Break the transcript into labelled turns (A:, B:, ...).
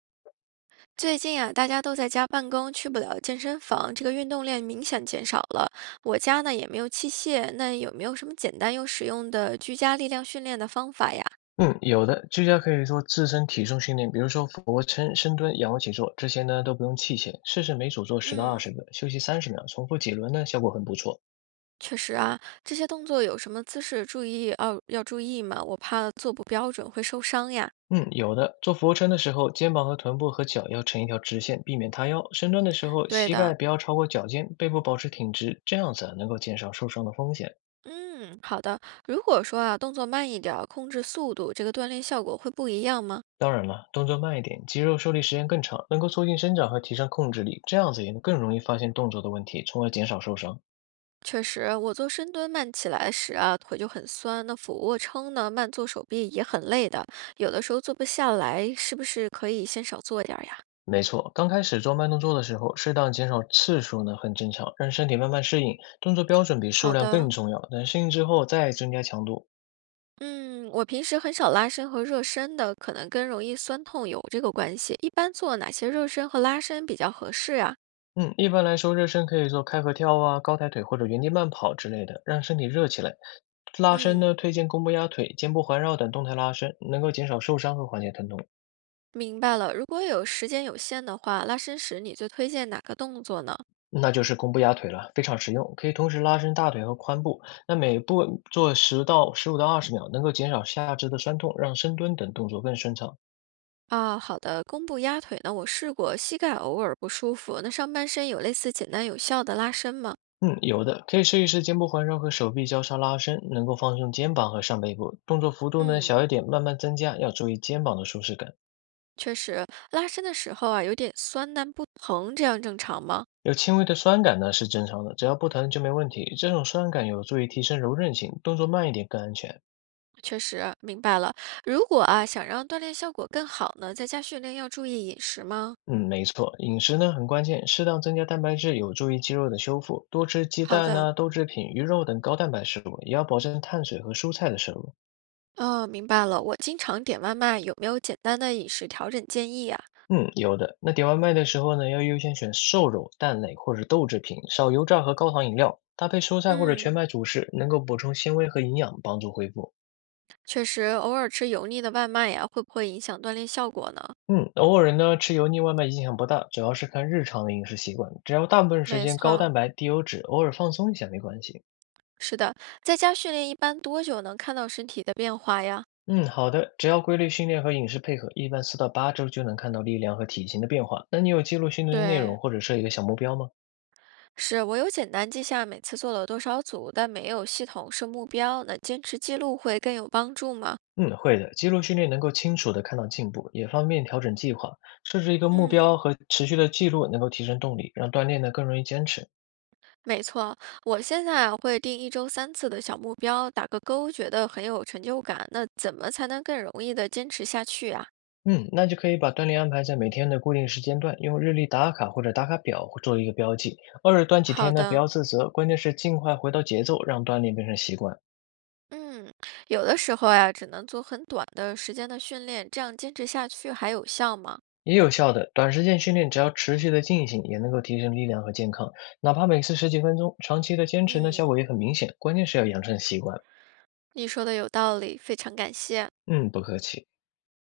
A: 最近啊，大家都在家办公，去不了健身房，这个运动量明显减少了。我家呢也没有器械，那有没有什么简单又实用的居家力量训练的方法呀？
B: 嗯，有的，居家可以做自身体重训练，比如说俯卧撑、深蹲、仰卧起坐，这些呢都不用器械，试试每组做十到二
A: 嗯，
B: 十个，休息30秒，重复几轮呢，效果很不错。
A: 确实啊，这些动作有什么姿势注意要注意吗？我怕做不标准会受伤呀。
B: 嗯，有的，做俯卧撑的时候，肩膀和臀部和脚要成一条直线，避免塌腰；深蹲的时候，
A: 对
B: 膝
A: 的，
B: 盖不要超过脚尖，背部保持挺直，这样子啊能够减少受伤的风险。
A: 嗯，好的。如果说啊动作慢一点儿，控制速度，这个锻炼效果会不一样吗？
B: 当然了，动作慢一点，肌肉受力时间更长，能够促进生长和提升控制力，这样子也能更容易发现动作的问题，从而减少受伤。
A: 确实，我做深蹲慢起来时啊，腿就很酸。那俯卧撑呢，慢做手臂也很累的，有的时候做不下来，是不是可以先少做点儿呀？
B: 没错，刚开始做慢动作的时候，适当减少次数呢很正常，让身体慢慢适应。动作标准比数
A: 好
B: 量
A: 的，
B: 更重要，等适应之后再增加强度。
A: 嗯，我平时很少拉伸和热身的，可能跟容易酸痛有这个关系。一般做哪些热身和拉伸比较合适呀？
B: 嗯，一般来说，热身可以做开合跳啊、高抬腿或者原地慢跑之类的，让身体热起来。拉伸
A: 嗯，
B: 呢，推荐弓步压腿、肩部环绕等动态拉伸，能够减少受伤和缓解疼痛。
A: 明白了。如果有时间有限的话，拉伸时你最推荐哪个动作呢？
B: 那就是弓步压腿了，非常实用，可以同时拉伸大腿和髋部。那每步做10到15到20秒，能够减少下肢的酸痛，让深蹲等动作更顺畅。
A: 啊，好的，弓步压腿呢，我试过，膝盖偶尔不舒服。那上半身有类似简单有效的拉伸吗？
B: 嗯，有的，可以试一试肩部环绕和手臂交叉拉伸，能够放松肩膀和上背部。动作幅度呢
A: 嗯，
B: 小一点，慢慢增加，要注意肩膀的舒适感。
A: 确实，拉伸的时候啊，有点酸，但不疼，这样正常吗？
B: 有轻微的酸感呢是正常的，只要不疼就没问题。这种酸感有助于提升柔韧性，动作慢一点更安全。
A: 确实，明白了。如果啊，想让锻炼效果更好呢，在家训练要注意饮食吗？
B: 嗯，没错，饮食呢很关键，适当增加蛋白质有助于肌肉的修复，多吃鸡
A: 好
B: 蛋
A: 的，
B: 呐、豆制品、鱼肉等高蛋白食物，也要保证碳水和蔬菜的摄入。
A: 哦，明白了。我经常点外卖，有没有简单的饮食调整建议啊？
B: 嗯，有的。那点外卖的时候呢，要优先选瘦肉、蛋类或者豆制品，少油炸和高糖饮料，搭配蔬菜或者全
A: 嗯，
B: 麦主食，能够补充纤维和营养，帮助恢复。
A: 确实，偶尔吃油腻的外卖呀，会不会影响锻炼效果呢？
B: 嗯，偶尔呢吃油腻外卖影响不大，主要是看日常的饮食习惯，只要大部分时
A: 没
B: 间高
A: 错。
B: 蛋白、低油脂，偶尔放松一下没关系。
A: 是的，在家训练一般多久能看到身体的变化呀？
B: 嗯，好的，只要规律训练和饮食配合，一般4到8周就能看到力量和体型的变化。那你有记录训练的内
A: 对，
B: 容或者设一个小目标吗？
A: 是我有简单记下每次做了多少组，但没有系统设目标，那坚持记录会更有帮助吗？
B: 嗯，会的。肌肉训练能够清楚地看到进步，也方便调整计划。设置一个目
A: 嗯，
B: 标和持续的记录，能够提升动力，让锻炼呢更容易坚持。
A: 没错，我现在啊会定一周三次的小目标，打个勾，觉得很有成就感。那怎么才能更容易的坚持下去啊？
B: 嗯，那就可以把锻炼安排在每天的固定时间段，用日历打卡或者打卡表做一个标记。偶尔断几
A: 好
B: 天呢，不
A: 的，
B: 要自责，关键是尽快回到节奏，让锻炼变成习惯。
A: 嗯，有的时候呀，只能做很短的时间的训练，这样坚持下去还有效吗？
B: 也有效的，短时间训练只要持续的进行，也能够提升力量和健康。哪怕每次十几分钟，长期的坚持呢，效
A: 嗯，
B: 果也很明显。关键是要养成习惯。
A: 你说的有道理，非常感谢。
B: 嗯，不客气。